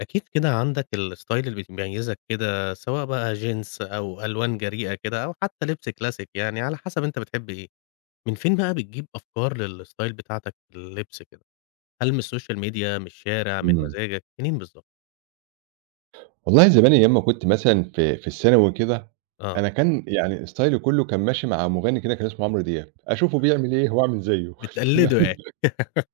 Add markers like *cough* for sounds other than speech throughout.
أكيد كده عندك الستايل اللي بيميزك كده، سواء بقى جينز أو ألوان جريئة كده، أو حتى لبس كلاسيك يعني، على حسب أنت بتحب إيه. من فين بقى بتجيب أفكار للستايل بتاعتك في اللبس كده؟ هل من السوشيال ميديا، من الشارع، من إمم. مزاجك، منين بالضبط؟ والله زمان أيام ما كنت مثلًا في الثانوي كده، آه. أنا كان يعني ستايلي كُلّه كان ماشي مع مغني كده كان اسمه عمرو دياب، أشوفه بيعمل إيه وأعمل زيه *laughs* بتقلده تمام، يعني.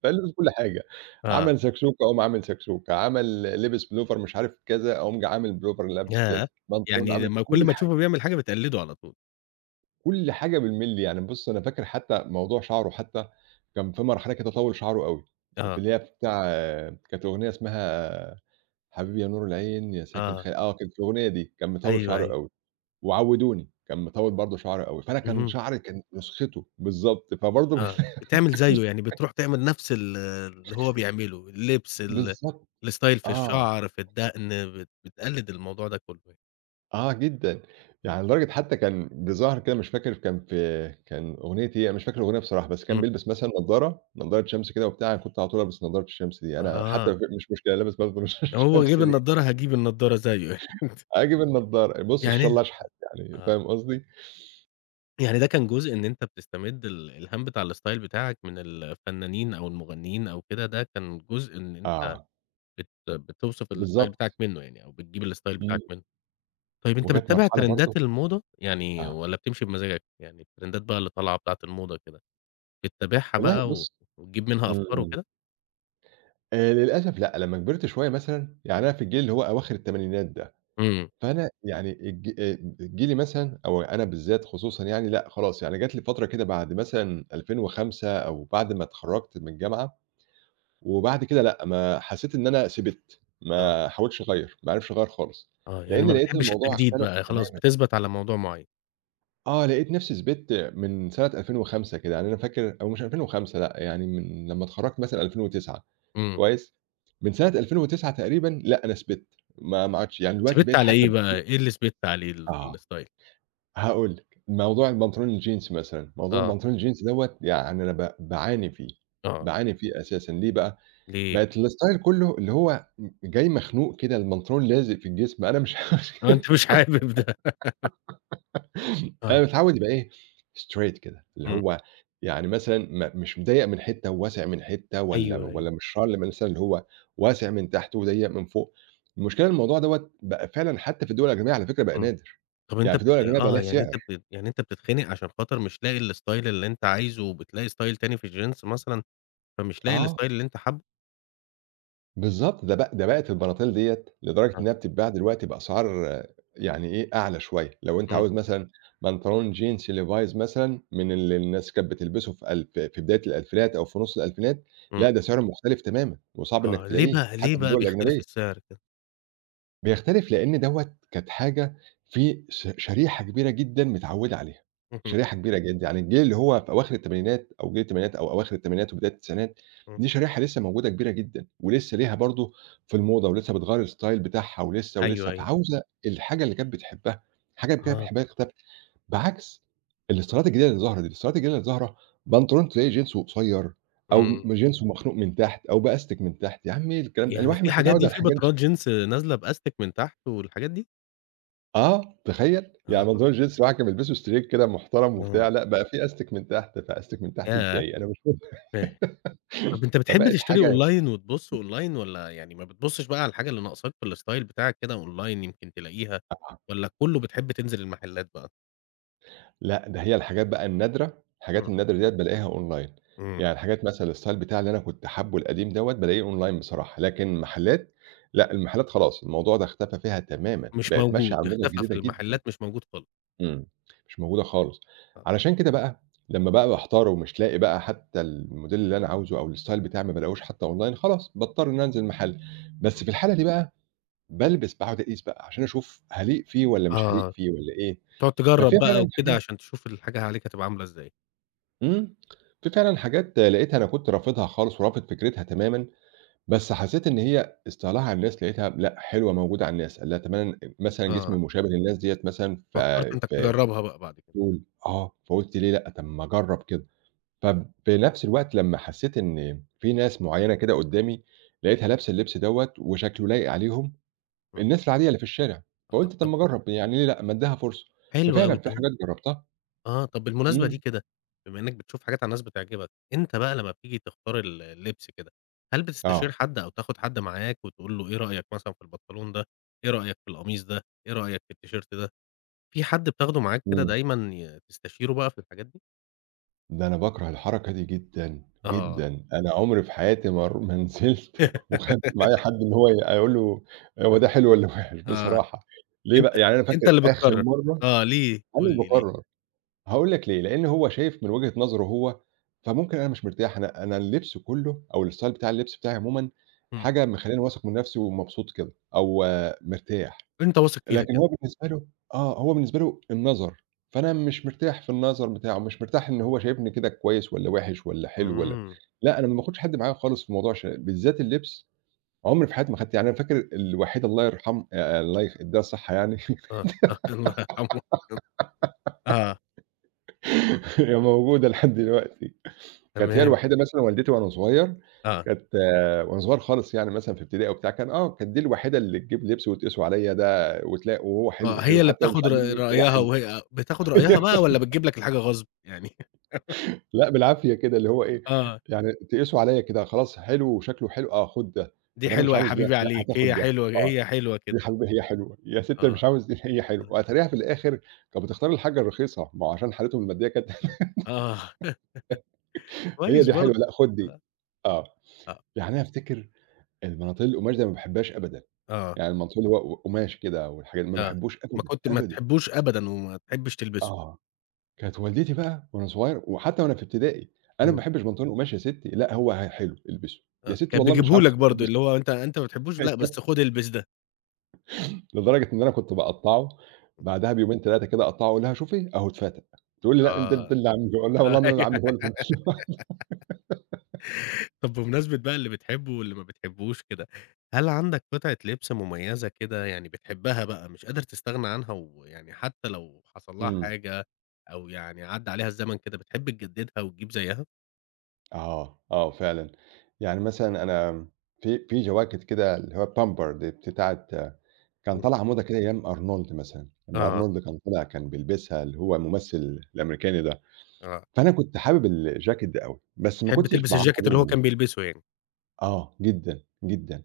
فالبس كل حاجة، آه، عمل سكسوكة أقوم عامل سكسوكة، عمل لبس بلوفر مش عارف كذا، أقوم جاي عامل بلوفر لابس كذا، ياه! بنطلون يعني عامل لمّا كل كل ما حاجة، تشوفه بيعمل حاجة بتقلده على طول. كل حاجة بالمللي، يعني بُص أنا فاكر حتى موضوع شعره حتى كان في مرحلة كده طوّل شعره أوي، في آه، اللي هي بتاع كانت أغنية اسمها حبيبي يا نور العين يا ساكن آه، آه كانت الأغنية دي، كان مطوّل أيوه، شعره أيوه. أوي. وعوّدوني، كان مطوّل برضه شعره أوي، فأنا كان اهم. شعري كانت نسخته بالضبط، فبرضه *laughs* كنت آه، بتعمل زيه، يعني بتروح تعمل نفس اللي هو بيعمله، اللبس، ال بالضبط الstyle في آه، الشعر، في الدقن، بتقلد الموضوع ده كله يعني. آه جدًا، إمم، يعني لدرجة حتى كان بظهر كده مش فاكر كان أغنية إيه، أنا مش فاكر الأغنية بصراحة، بس كان إمم، بيلبس مثلًا نضارة، نضارة شمس كده وبتاع، أنا كنت على طول ألبس نضارة الشمس دي، أنا حتى أها. مش مشكلة لابس برضه *laughs* نضارة هو الشمس جِاب دي، النضارة، هاجيب النضارة زيه يعني. أجيب النضارة بُص إن شاء الله يعني أشحت يعني، آه، فاهم قصدي؟ يعني ده كان جزء إن أنت بتستمد الإلهام بتاع الstyle بتاعك من الفنانين أو المغنيين أو كده، ده كان جزء إن أنت آه، بتوصف الstyle بتاعك بالضبط، منه يعني، أو بتجيب الstyle إمم، بتاعك منه. طيب أنت وجات بتتابع مرحلة برضه ترندات الموضة، يعني آه، والّا بتمشي بمزاجك؟ يعني الترندات بقى اللي طالعة بتاعة الموضة كده، بتتابعها والله بقى و بُص وتجيب منها إمم، أفكار إمم. وكده؟ للأسف لأ، لمّا كبرت شوية مثلًا، يعني أنا في الجيل اللي هو أواخر التمانينات ده، إمم، فأنا يعني الج جيلي مثلًا أو أنا بالذات خصوصًا يعني لأ خلاص، يعني جات لي فترة كده بعد مثلًا 2005 أو بعد ما اتخرّجت من الجامعة، وبعد كده لأ، ما حسيت إن أنا سِبِت، آه، ما حاولتش أغيّر، ما عرفتش أغيّر خالص، آه. يعني لإن ما لقيت بتحبش الموضوع التجديد اختلف بقى، خلاص تمامًا. بتثبت على موضوع معين. آه، لقيت نفسي ثبِت من سنة 2005 كده، يعني أنا فاكر أو مش 2005 لأ، يعني من لمّا اتخرّجت مثلًا 2009 إمم. كويس؟ من سنة 2009 تقريبًا لأ، أنا ثبِت ما عادش يعني دلوقتي ثبت بقيت على حتى *unintelligible* إيه بقى، البنطلون إيه اللي ثبت عليه ال آه، في الstyle؟ هاقول لك، موضوع البنطلون الجينز مثلًا، موضوع آه، البنطلون الجينز دوّة يعني أنا باعاني فيه، آه، باعاني فيه أساسًا ليه بقى؟ ليه؟ بقت الstyle كُلّه اللي هو جاي مخنوق كده، البنطلون لازق في الجسم، أنا مش *laughs* عارف آه، أنت مش حابب ده، أنا آه، متعوّد يبقى إيه، straight كده، اللي إمم، هو يعني مثلًا مش مضيّق من حتّة وواسع من حتّة والّا أيوه، أيوه، والّا مش شرْم مثلًا اللي هو واسع من تحت وضيّق من فوق، المشكلة الموضوع دوّة بقى فعلًا حتّى في الدول الأجنبية على فكرة بقى إمم. نادر، طب يعني أنت في الدول بتت الأجنبية بقى آه، ليها يعني أنت سِعر. بت يعني أنت بتتخنق عشان خاطر مش لاقي الstyle اللي أنت عايزه، وبتلاقي style تاني في الجينز مثلًا، فمش لاقي آه. الstyle اللي أنت حابه؟ بالضبط، ده بقت البناطيل ديّة لدرجة آه، إنها بتتباع دلوقتي بأسعار آه، يعني إيه، أعلى شوية، لو أنت إمم. عاوز مثلًا بنطلون جينز Levi's مثلًا من اللي الناس كانت بتلبسه في ألف في بداية الألفينات أو في نُص الألفينات، إمم. لأ ده سعره مختلف تمامًا وصعب إنّك آه، ليه تلاقيه، بقى حتى ليه في بقى الدول بيختلف الأجنبية. السعر كده؟ بيختلف لإن دوّة كانت حاجة في شريحة كبيرة جدًا متعوّدة عليها، *laughs* اهم، شريحة كبيرة جدًا، يعني الجيل اللي هو في أواخر التمانينات أو جيل التمانينات أو أواخر التمانينات وبداية التسعينات، إمم. دي شريحة لسه موجودة كبيرة جدًا، ولسه ليها برضه في الموضة ولسه بتغيّر الstyle بتاعها ولسه، أيوه، أيوه، فعاوزة الحاجة اللي كانت بتحبها، الحاجة اللي كانت آه. بتحبها تختفي، بعكس الإستايلات الجديدة اللي ظاهرة دي، الإستايلات الجديدة اللي ظاهرة بنطلون تلاقيه جينسه قصيّر أو إمم. جينسه مخنوق من تحت أو بأستك من تحت، يا عمي الكلام ده يعني الواحد في مش حاجات متعوّد دي، على في الحاجات بترات دي. جينز نازلة بأستك من تحت والحاجات دي؟ آه، تخيّل! يعني آه، بنطلون الجينز الواحد كان بيلبسه straight كده محترم وبتاع، آه. لأ بقى في أستِك من تحت، فأستِك من تحت ياه! إزاي؟ أنا مش فاهم. فاهم. طب *laughs* أنت بتحب فبقت تشتري حاجة أونلاين وتبُص أونلاين، والّا يعني ما بتبُصش بقى على الحاجة اللي ناقصاك في الستايل بتاعك كده أونلاين يمكن تلاقيها، والّا كلّه بتحب تنزل المحلات بقى؟ لأ، ده هي الحاجات بقى النادرة، الحاجات إمم، النادرة ديّة بالاقيها أونلاين، إمم. يعني الحاجات مثلًا الstyle بتاعي اللي أنا كنت حابه القديم دوّة بالاقيه أونلاين بصراحة، لكن محلات لأ، المحلات خلاص الموضوع ده اختفى فيها تمامًا، مش بقت ماشية على موجود، الموضة اختفى الجديدة في جدًا. المحلات، مش موجود خالص، إمم، مش موجودة خالص. آه. علشان كده بقى لمّا بقى باحتار ومش لاقي بقى حتى الموديل اللي أنا عاوزه أو الstyle بتاعي ما بالاقوش حتى online خلاص باضطر إن أنا أنزل محل، آه. بس في الحالة دي بقى بالبس باقعد أقيس بقى عشان أشوف هاليق فيه والّا مش هاليق آه، فيه والّا إيه، تقعد تجرّب ففي بقى فعلًا وكده حاجات عشان تشوف الحاجة عليك هتبقى عاملة إزاي. إمم، في فعلًا حاجات لقيتها أنا كنت رافضها خالص ورافض فكرتها تمامًا، بس حسيت إن هي استعلاها على الناس لقيتها لأ، حلوة موجودة على الناس، لا تمامًا مثلًا جسمي آه. مشابه للناس ديّة مثلًا ف فكّرت أنتَك ف تجرّبها بقى بعد كده، تقول آه، فقُلت ليه لأ، طَب ما أجرّب كده. ففي نفس الوقت لمّا حسّيت إن في ناس معيّنة كده قدّامي لقيتها لابسة اللبس دوّة وشكله لايق عليهم، إمم، الناس العادية اللي في الشارع، آه، فقُلت طَب طب ما أجرّب يعني ليه لأ، ما ادّيها فرصة. حلو ففعلًا أوي في ده، حاجات جرّبتها آه. طب بالمناسبة دي إمم، كده، بما إنّك بتشوف حاجات على الناس بتعجبك، أنت بقى لمّا بتيجي تختار اللبس كده، هل بتستشير آه، حد أو تاخد حد معاك وتقول له إيه رأيك مثلًا في البنطلون ده، إيه رأيك في القميص ده، إيه رأيك في التيشيرت ده، في حد بتاخده معاك كده إمم، دايمًا تستشيره بقى في الحاجات دي؟ ده أنا باكره الحركة دي جدًا، آه، جدًا، أنا عمري في حياتي ما *laughs* نزلت وخدت معايا *laughs* حد إن هو أقول له هو آه، ده حلو والّا وِحِش آه، بصراحة، ليه أنت بقى؟ يعني أنا أنت فاكر اللي آخر بتقرر. مرّة آه، ليه؟ أنا قُل اللي لي ليه؟ باقرّر. هاقول لك ليه، لإن هو شايف من وجهة نظره هو، فممكن أنا مش مرتاح، أنا اللبس كُلّه أو الstyle بتاع اللبس بتاعي عمومًا إمم، حاجة مخلّياني واثق من نفسي ومبسوط كده أو آه، مرتاح، أنت واثق فيها لكن كده، هو بالنسبة له النظر، فأنا مش مرتاح في النظر بتاعه، مش مرتاح إن هو شايفني كده كويس والّا وِحِش والّا حلو والّا إمم، لأ، أنا ما باخدش حد معايا خالص في موضوع بالذات اللبس، عمري في حياتي ما خدت يعني أنا فاكر الوحيدة الله يرحم الله يخ يدّيها الصحة يعني آه، *laughs* آه، الله يرحمه. آه، *laughs* هي موجودة لحد دلوقتي، كانت هي تمام، الوحيدة مثلًا والدتي وأنا صغير، آه، كانت وأنا صغير خالص يعني مثلًا في ابتدائي وبتاع، كانت دي الوحيدة اللي تجيب لبس وتقيسه عليَّ ده وتلاقي وهو آه، حلو، حلو، هي اللي حتى لو مش بتاخد ر عاجبني هو رأيها حلو. وهي بتاخد رأيها بقى والّا *laughs* بتجيب لك الحاجة غصب يعني؟ لأ بالعافية كده، اللي هو إيه، آه، يعني تقيسه عليَّ كده خلاص حلو وشكله حلو، آه خُد ده، *laughs* دي طب أنا مش حلوة يا عاوز ده، حبيبي لأ هات عليك، آخُد هي ده، حلوة آه، هي حلوة يا كده، حبيبي هي حلوة، يا ستي أنا آه، مش عاوز دي هي حلوة، وأتاريها في الآخر كانت بتختار الحاجة الرخيصة، ما هو عشان حالتهم المادية كانت *laughs* آه، *laughs* هي كويس دي حلوة، برضه، لأ خُد دي. آه، آه، آه، يعني أنا أفتكر البناطيل القماش دي أنا ما باحبهاش أبدًا. آه، يعني المنصول اللي هو قماش كده والحاجات دي، ما آه، باحبوش ما أبدًا، كنت ما أبدًا. تحبوش أبدًا وما تحبش تلبسه، آه. كانت والدتي بقى وأنا صغير وحتى وأنا في ابتدائي، أنا ما إمم، باحبش بنطلون قماش يا ستّي، لأ هو حلو البسه، يا آه، ستّي كان والله مش بيجيبه عاوز لك *laughs* برضه البسه اللي هو أنت ما بتحبوش، لأ، أيوه. بس خُد البس ده، لدرجة إن أنا كنت باقطّعه بعدها بيومين 3 كده أقطّعه، أقول لها: "شوفي أهو اتفتق." تقول لي: "لأ أنت آه، اللي عامله." أقول لها: "والله *laughs* ما أنا اللي أيوه. عامله هو اللي" *unintelligible* طب بمناسبة بقى اللي بتحبه واللي ما بتحبوش كده، هل عندك قطعة لبس مميزة كده يعني بتحبها بقى، مش قادر تستغنى عنها، ويعني حتى لو حصل لها إمم. حاجة أو يعني عدّى عليها الزمن كده بتحب تجددها وتجيب زيها؟ آه، آه فعلًا. يعني مثلًا أنا في جواكت كده اللي هو الpamper دي بتاعة كان إمم، طالعة موضة كده أيام أرنولد مثلًا، لمّا آه، أرنولد كان طلع كان بيلبسها اللي هو الممثل الأمريكاني ده، آه، فأنا كنت حابب الجاكيت ده أوي، بس ما تحب كنتش تلبس باعرف الجاكيت أجيبه اللي هو منين. كان بيلبسه يعني، آه، جدًا، جدًا.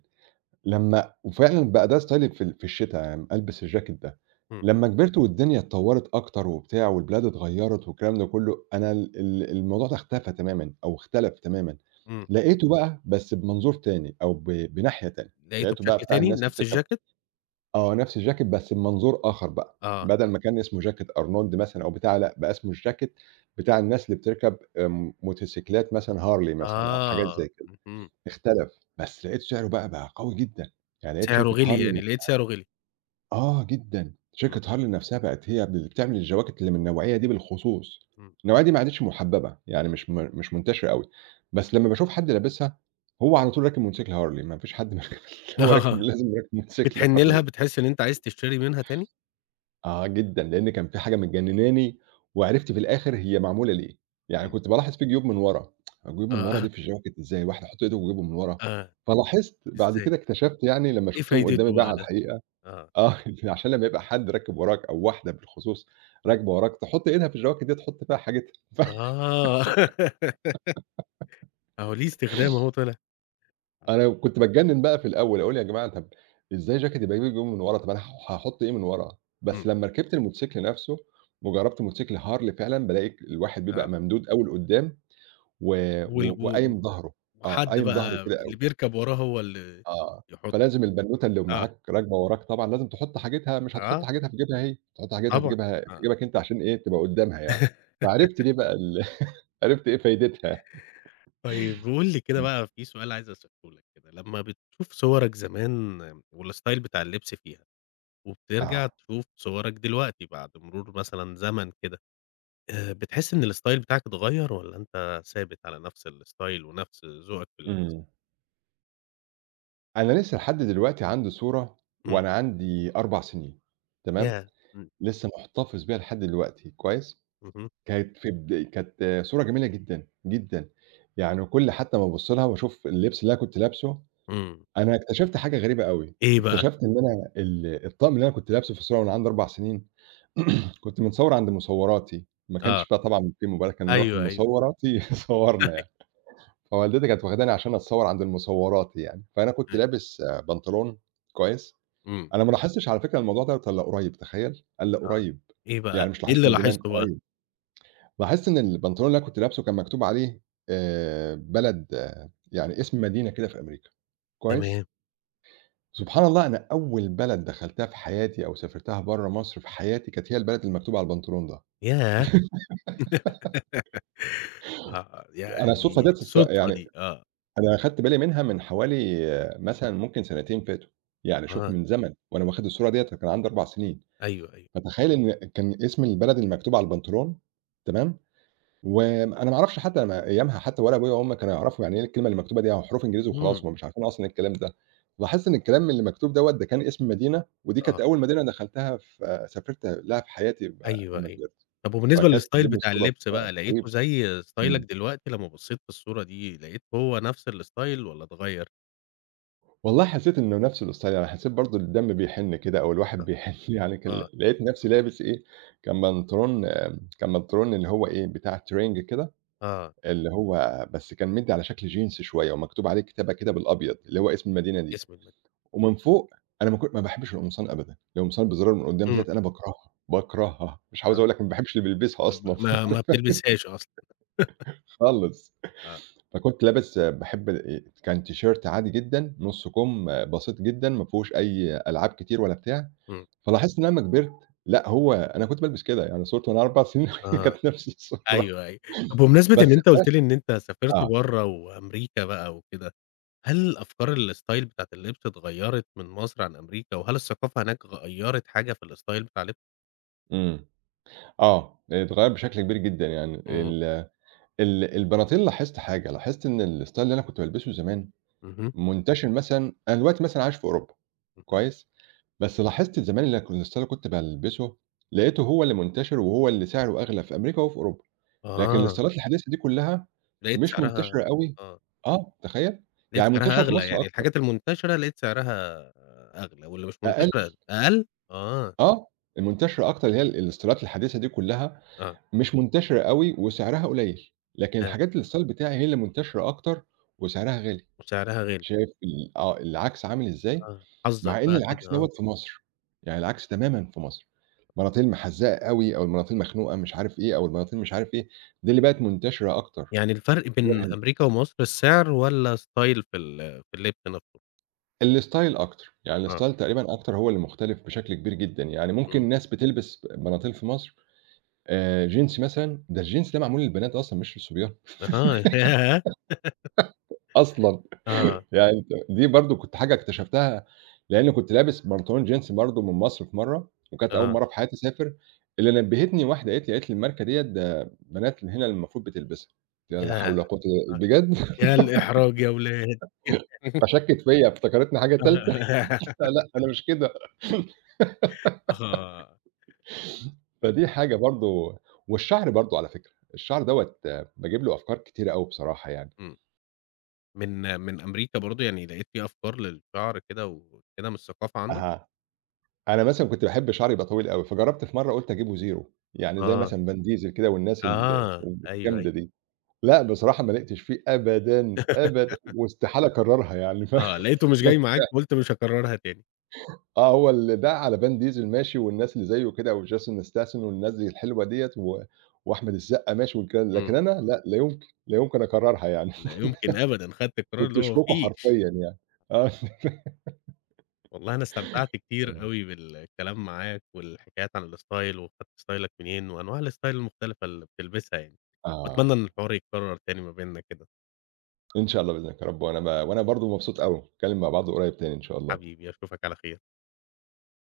لمّا وفعلًا بقى ده ستايلي في الشتا، يعني ألبس الجاكيت ده. إمم، لمّا كبرت والدنيا اتطوّرت أكتر وبتاع والبلاد اتغيّرت والكلام ده كُلّه، أنا ال ال الموضوع ده اختفى تمامًا أو اختلف تمامًا. إمم، لقيته بقى بس بمنظور تاني أو بناحية تانية. لقيته لقيته بقى بشكل بتاع تاني الناس اللي نفس بتركب الجاكيت؟ نفس الجاكيت بس بمنظور آخر بقى. آه، بدل ما كان اسمه جاكيت أرنولد مثلًا أو بتاع، لأ، بقى اسمه الجاكيت بتاع الناس اللي بتركب موتوسيكلات مثلًا هارلي مثلًا أو حاجات زي آه، كده. اهم، اختلف، بس لقيت سعره بقى قوي جدًا، يعني لقيت سعره شركة غِلي هارلي يعني، لقيت نفسها سعره غِلي، آه جدًا، إمم، شركة هارلي نفسها بقت هي اللي بتعمل الجواكت اللي من النوعية دي بالخصوص، إمم، النوعية دي ما عادتش محببة، يعني مش منتشرة أوي، بس لمّا باشوف حد لابسها هو على طول راكب موتوسيكل هارلي، ما فيش حد مركب *laughs* هو *laughs* راكب آه، لازم راكب موتوسيكل بتحن لها، هارلي. بتحس إن أنت عايز تشتري منها تاني؟ آه جدًا، لإن كان في حاجة مجنناني وعرفت في الآخر هي معمولة ليه، يعني إمم، كنت بالاحظ في جيوب من ورا، الجيوب من ورا آه، دي في الجاكيت إزاي الواحد يحط إيده وجيبه من ورا، آه، فلاحظت بعد إزاي؟ كده اكتشفت يعني لمّا إيه شُفتهم قدّامي فايدته بقى بقى على ده؟ الحقيقة آه، آه *laughs* عشان لمّا يبقى حد راكب وراك أو واحدة بالخصوص إمم. راكبة وراك تحط إيدها في الجواكت دي تحط فيها حاجتها *laughs* ف آه، *laughs* أهو ليه استخدام أهو طلع. آه، أنا كنت باتجنن بقى في الأول، أقول يا جماعة طب إزاي جاكيت يبقى ليه جيوب من ورا، طب أنا هاحط إيه من ورا؟ بس إمم، لمّا ركبت الموتوسيكل نفسه وجربت موتوسيكل هارلي فعلًا، بالاقي الواحد بيبقى آه. ممدود أوي لقدّام و وال و و و وقايم ضهره، آه، وحد قايم بقى ضهره كده اللي أوي، بيركب وراه هو اللي آه، يحط فلازم *unintelligible* البنوتة اللي آه. معاك راكبة وراك طبعًا لازم تحط حاجتها مش هتحط آه، حاجتها في جيبها هي، تحط حاجتها طبعًا. في آه. جيبك أنت عشان إيه، تبقى قدّامها يعني، *laughs* فعرفت ليه بقى *laughs* عرفت إيه فايدتها، طيب قُل لي كده إمم، بقى، في سؤال عايز أسأله لك كده، لمّا بتشوف صورك زمان والstyle بتاع اللبس فيها، وبترجع آه، تشوف صورك دلوقتي بعد مرور مثلًا زمن كده، بتحس إن الstyle بتاعك اتغيّر والّا أنت ثابت على نفس الstyle ونفس ذوقك في اللبس؟ إمم. أنا لسه لحد دلوقتي عندي صورة إمم. وأنا عندي 4 سنين، تمام، ياه! إمم. لسه محتفظ بيها لحد دلوقتي، كويس، اهم. كانت في بد كانت صورة جميلة جدًا، جدًا، يعني كل حتى ما أبُص لها وأشوف اللبس اللي أنا كنت لابسه، إمم. أنا اكتشفت حاجة غريبة أوي، إيه بقى؟ اكتشفت إن أنا الطقم اللي أنا كنت لابسه في الصورة وأنا عندي 4 سنين *clears throat* كنت متصور عند مصوراتي، ما آه. كانش بقى طبعًا في موبايلات، كنا نروح أيوه، أيوه. لمصوراتي *laughs* يصورنا يعني، *laughs* فوالدتي كانت واخداني عشان أتصور عند المصوراتي يعني، فأنا كنت أيوه. أيوه. لابس بنطلون، كويس؟ إمم. أنا ما لاحظتش على فكرة الموضوع دوّة إلّا قريب، تخيّل! إلّا آه. قريب، إيه بقى؟ يعني مش إيه اللي لاحظته من زمان، لاحظته بقى؟ قريب. لاحظت إن البنطلون اللي أنا كنت لابسه كان مكتوب عليه بلد، يعني اسم مدينة كده في أمريكا، كويس؟ تمام. سبحان الله، أنا أول بلد دخلتها في حياتي أو سافرتها برّه مصر في حياتي، كانت هي البلد اللي مكتوب على البنطلون ده. ياه! *laughs* آه. أنا الصدفة يعني ديّة الصدفة يعني دي. آه. أنا أخدت بالي منها من حوالي مثلًا ممكن سنتين فاتوا، يعني شوف آه. من زمن وأنا واخد الصورة ديّة كان عندي 4 سنين، أيوه، أيوه. فتخيّل إن كان اسم البلد اللي مكتوب على البنطلون، تمام؟ وأنا ما أعرفش، حتى أنا أيامها، حتى ولا أبويا وأمي كانوا يعرفوا يعني إيه الكلمة اللي مكتوبة دي، هو حروف إنجليزي إمم. وخلاص، هم مش عارفين أصلًا إيه الكلام ده. باحس إن الكلام اللي مكتوب دوّة ده كان اسم مدينة، ودي كانت آه. أول مدينة دخلتها في سافرت لها في حياتي أيوه، لمّا أيوه. كبرت، طب وبالنسبة فكانت للstyle دي بتاع مصادف اللبس بقى، غريبة. لقيته زي ستايلك إمم. دلوقتي لمّا بصّيت في الصورة دي، لقيت هو نفس الstyle والّا اتغيّر؟ والله حسيت إنه نفس الستايل، أنا حسيت برضه الدم بيحن كده أو الواحد بيحن، *laughs* يعني كان آه، لقيت نفسي لابس إيه، كان بنطلون اللي هو إيه، بتاع ترنج كده، آه، اللي هو بس كان مدّي على شكل جينز شوية ومكتوب عليه كتابة كده بالأبيض، اللي هو اسم المدينة دي. اسم المد ومن فوق أنا ما باحبش القمصان أبدًا، القمصان بزرار من قدّام إمم، ديّة أنا باكرهها، باكرهها، مش عاوز آه، أقول لك ما باحبش اللي بيلبسها ما أصلًا، ما ما *laughs* ما بتلبسهاش أصلًا، خالص. آه، فكنت لابس باحب كان تيشيرت عادي جدًا، نُص كُم بسيط جدًا، ما فيهوش أي ألعاب كتير ولا بتاع. إمم، فلاحظت إن أنا لمّا كبرت، لأ، هو أنا كنت بالبس كده، يعني صورتي وأنا 4 سنين *laughs* آه، كانت نفس الصورة أيوه، أيوه. طب بمناسبة إن بس، أنت قُلت لي إن أنت سافرت آه، برّه وأمريكا بقى وكده، هل أفكار الstyle بتاعة اللبس اتغيّرت من مصر عن أمريكا، وهل الثقافة هناك غيّرت حاجة في الstyle بتاع اللبس؟ إمم، آه، اتغيّر بشكل كبير جدًا، يعني إمم، ال البناطيل، لاحظت حاجة، لاحظت إن الstyle اللي أنا كنت بالبسه زمان اهم، منتشر، مثلًا أنا دلوقتي مثلًا عايش في أوروبا، اهم، كويس. بس لاحظت زمان اللي الstyle اللي كنت بالبسه لقيته هو اللي منتشر وهو اللي سعره أغلى في أمريكا وفي أوروبا، لكن آه، الستايلات الحديثة دي كلها لقيت مش سعرها منتشرة أوي، آه، آه، تخيل! لقيت يعني سعرها منتشرة في أغلى، مصر يعني أكتر، الحاجات المنتشرة لقيت سعرها أغلى، واللي مش أقل، منتشرة أقل؟ آه، آه، المنتشرة أكتر اللي هي الستايلات الحديثة دي كلها آه، مش منتشرة أوي وسعرها قليل، لكن آه، الحاجات الstyle بتاعي هي اللي منتشرة أكتر وسعرها غالي. وسعرها غالي. شايف ال آه، العكس عامل إزاي، آه، حظك مع إن بقى كده العكس آه، دوّة في مصر، يعني العكس تمامًا في مصر، مناطيل محزّقة أوي أو المناطيل مخنوقة مش عارف إيه، أو المناطيل مش عارف إيه، دي اللي بقت منتشرة أكتر يعني الفرق غير بين هنا، أمريكا ومصر السعر والّا style في اللبس نفسه؟ الstyle أكتر، يعني آه، الstyle تقريبًا أكتر هو اللي مختلف بشكل كبير جدًا، يعني إمم، ممكن ناس بتلبس مناطيل في مصر جينز مثلًا، ده الجينز ده معمول للبنات أصلًا مش للصبيان، أها، *laughs* ياه! أصلًا. آه، يعني أنت دي برضه كنت حاجة اكتشفتها، لإنّي كنت لابس بنطلون جينز برضه من مصر في مرّة، وكانت أول آه، مرّة في حياتي أسافر، اللي نبّهتني واحدة قالت لي: "الماركة ديّة ده بنات هنا المفروض بتلبسها." لا حول ياه! ولا قوة إلا آه، بجد! *laughs* يا الإحراج يا ولاد، فشكِّت فيّا، افتكرتني حاجة تالتة. *laughs* *laughs* لأ، أنا مش كده. *laughs* آه، فدي حاجة برضه. والشعر برضه على فكرة، الشعر دوّة باجيب له أفكار كتيرة أوي بصراحة يعني. إمم، من أمريكا برضه يعني لقيت في أفكار للشعر كده وكده من الثقافة عندك؟ أها، أنا مثلًا كنت باحب شعري يبقى طويل أوي، فجرّبت في مرّة قُلت أجيبه زيرو، يعني زي آه، مثلًا فان ديزل كده والناس آه، أيوه، الجامدة أيوه، دي. لأ، بصراحة ما لقيتش فيه أبدًا، *laughs* أبدًا، واستحالة أكررها يعني آه، *laughs* لقيته مش ب جاي معاك فقُلت مش هاكررها تاني. آه، هو اللي ده على فان ديزل ماشي والناس اللي زيه كده وجيسون ستاثام والناس دي الحلوة ديّة وأحمد السقا ماشي والكلام ده، إمم، لكن أنا لأ، لا يمكن، لا يمكن أكررها يعني. لا *laughs* يمكن أبدًا، خدت القرار اللي كنت هو شكوكو فيه. حرفيًا، يعني، آه. والله أنا استمتعت كتير *laughs* أوي بالكلام معاك، والحكايات عن الstyle، وخدت ستايلك منين، وأنواع الstyle المختلفة اللي بتلبسها يعني، وأتمنى آه، إن الحوار يتكرر تاني ما بيننا كده. إن شاء الله بإذنك يا رب، وأنا برضه مبسوط أوي، نتكلم مع بعض قريب تاني إن شاء الله. حبيبي أشوفك على خير.